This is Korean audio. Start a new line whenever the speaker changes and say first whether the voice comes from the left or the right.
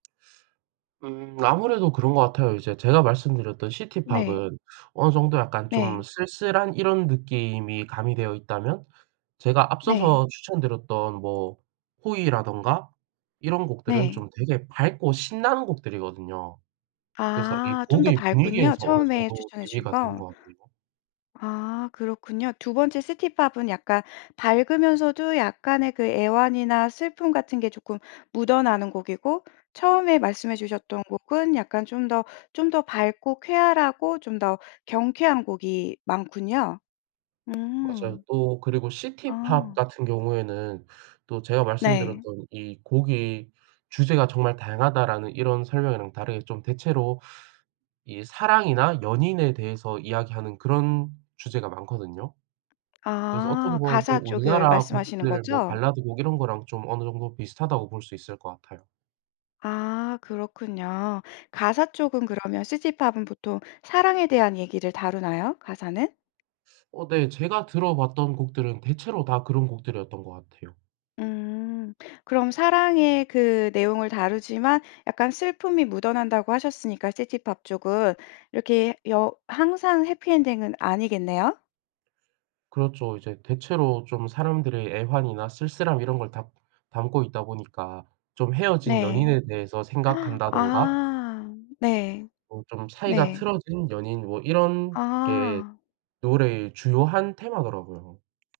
right: 음 아무래도 그런 것 같아요. 이제 제가 말씀드렸던
left: 네.
right: 시티팝은 어느 정도 약간 좀
left: 네.
right: 쓸쓸한 이런 느낌이 가미되어 있다면 제가
left: 네.
right: 앞서서 추천드렸던 뭐 호이라든가 이런 곡들은
left: 네.
right: 좀 되게 밝고 신나는 곡들이거든요. 그래서 이
left: 아 좀 더
right: 곡의
left: 밝군요.
right: 분위기에서 어느
left: 처음에
right: 정도
left: 추천해 주신
right: 대비가 되는
left: 거.
right: 것 같네요.
left: 아 그렇군요. 2번째 시티팝은 약간 밝으면서도 약간의 그 애환이나 슬픔 같은 게 조끔 묻어나는 곡이고 처음에 말씀해 주셨던 곡은 약간 좀 더 좀 더 밝고 쾌활하고 좀 더 경쾌한 곡이 많군요.
right: 맞아요.
left: 음.
right: 또 그리고 시티팝
left: 아.
right: 같은 경우에는 또 제가
left: 네.
right: 말씀드렸던 "이 곡의 주제가 정말 다양하다."라는 이런 설명이랑 다르게 좀 대체로 이 사랑이나 연인에 대해서 이야기하는 그런 주제가 많거든요. 그래서 어떻게
left: 아
right: 보면 또
left: 가사 쪽을
right: 우리나라
left: 말씀하시는
right: 곡들 뭐
left: 거죠?
right: 발라드 곡 이런 거랑 좀 어느 정도 비슷하다고 볼 수 있을 것 같아요.
left: 아 그렇군요. 가사 쪽은 그러면 시티팝은 보통 사랑에 대한 얘기를 다루나요? 가사는?
right: 어 네. 제가 들어봤던 곡들은 대체로 다 그런 곡들이었던 것 같아요.
left: 음. 그럼 사랑의 그 내용을 다루지만 약간 슬픔이 묻어난다고 하셨으니까 시티팝 쪽은. 이렇게 여 항상 해피 엔딩은 아니겠네요?
right: 그렇죠. 이제 대체로 좀 사람들의 애환이나 쓸쓸함 이런 걸 담 담고 있다 보니까 좀 헤어진
left: 네.
right: 연인에 대해서 생각한다든가
left: 아. 네.
right: 뭐 좀 사이가
left: 네.
right: 틀어진 연인 뭐 이런 게
left: 아.
right: 노래의 주요한 테마더라고요.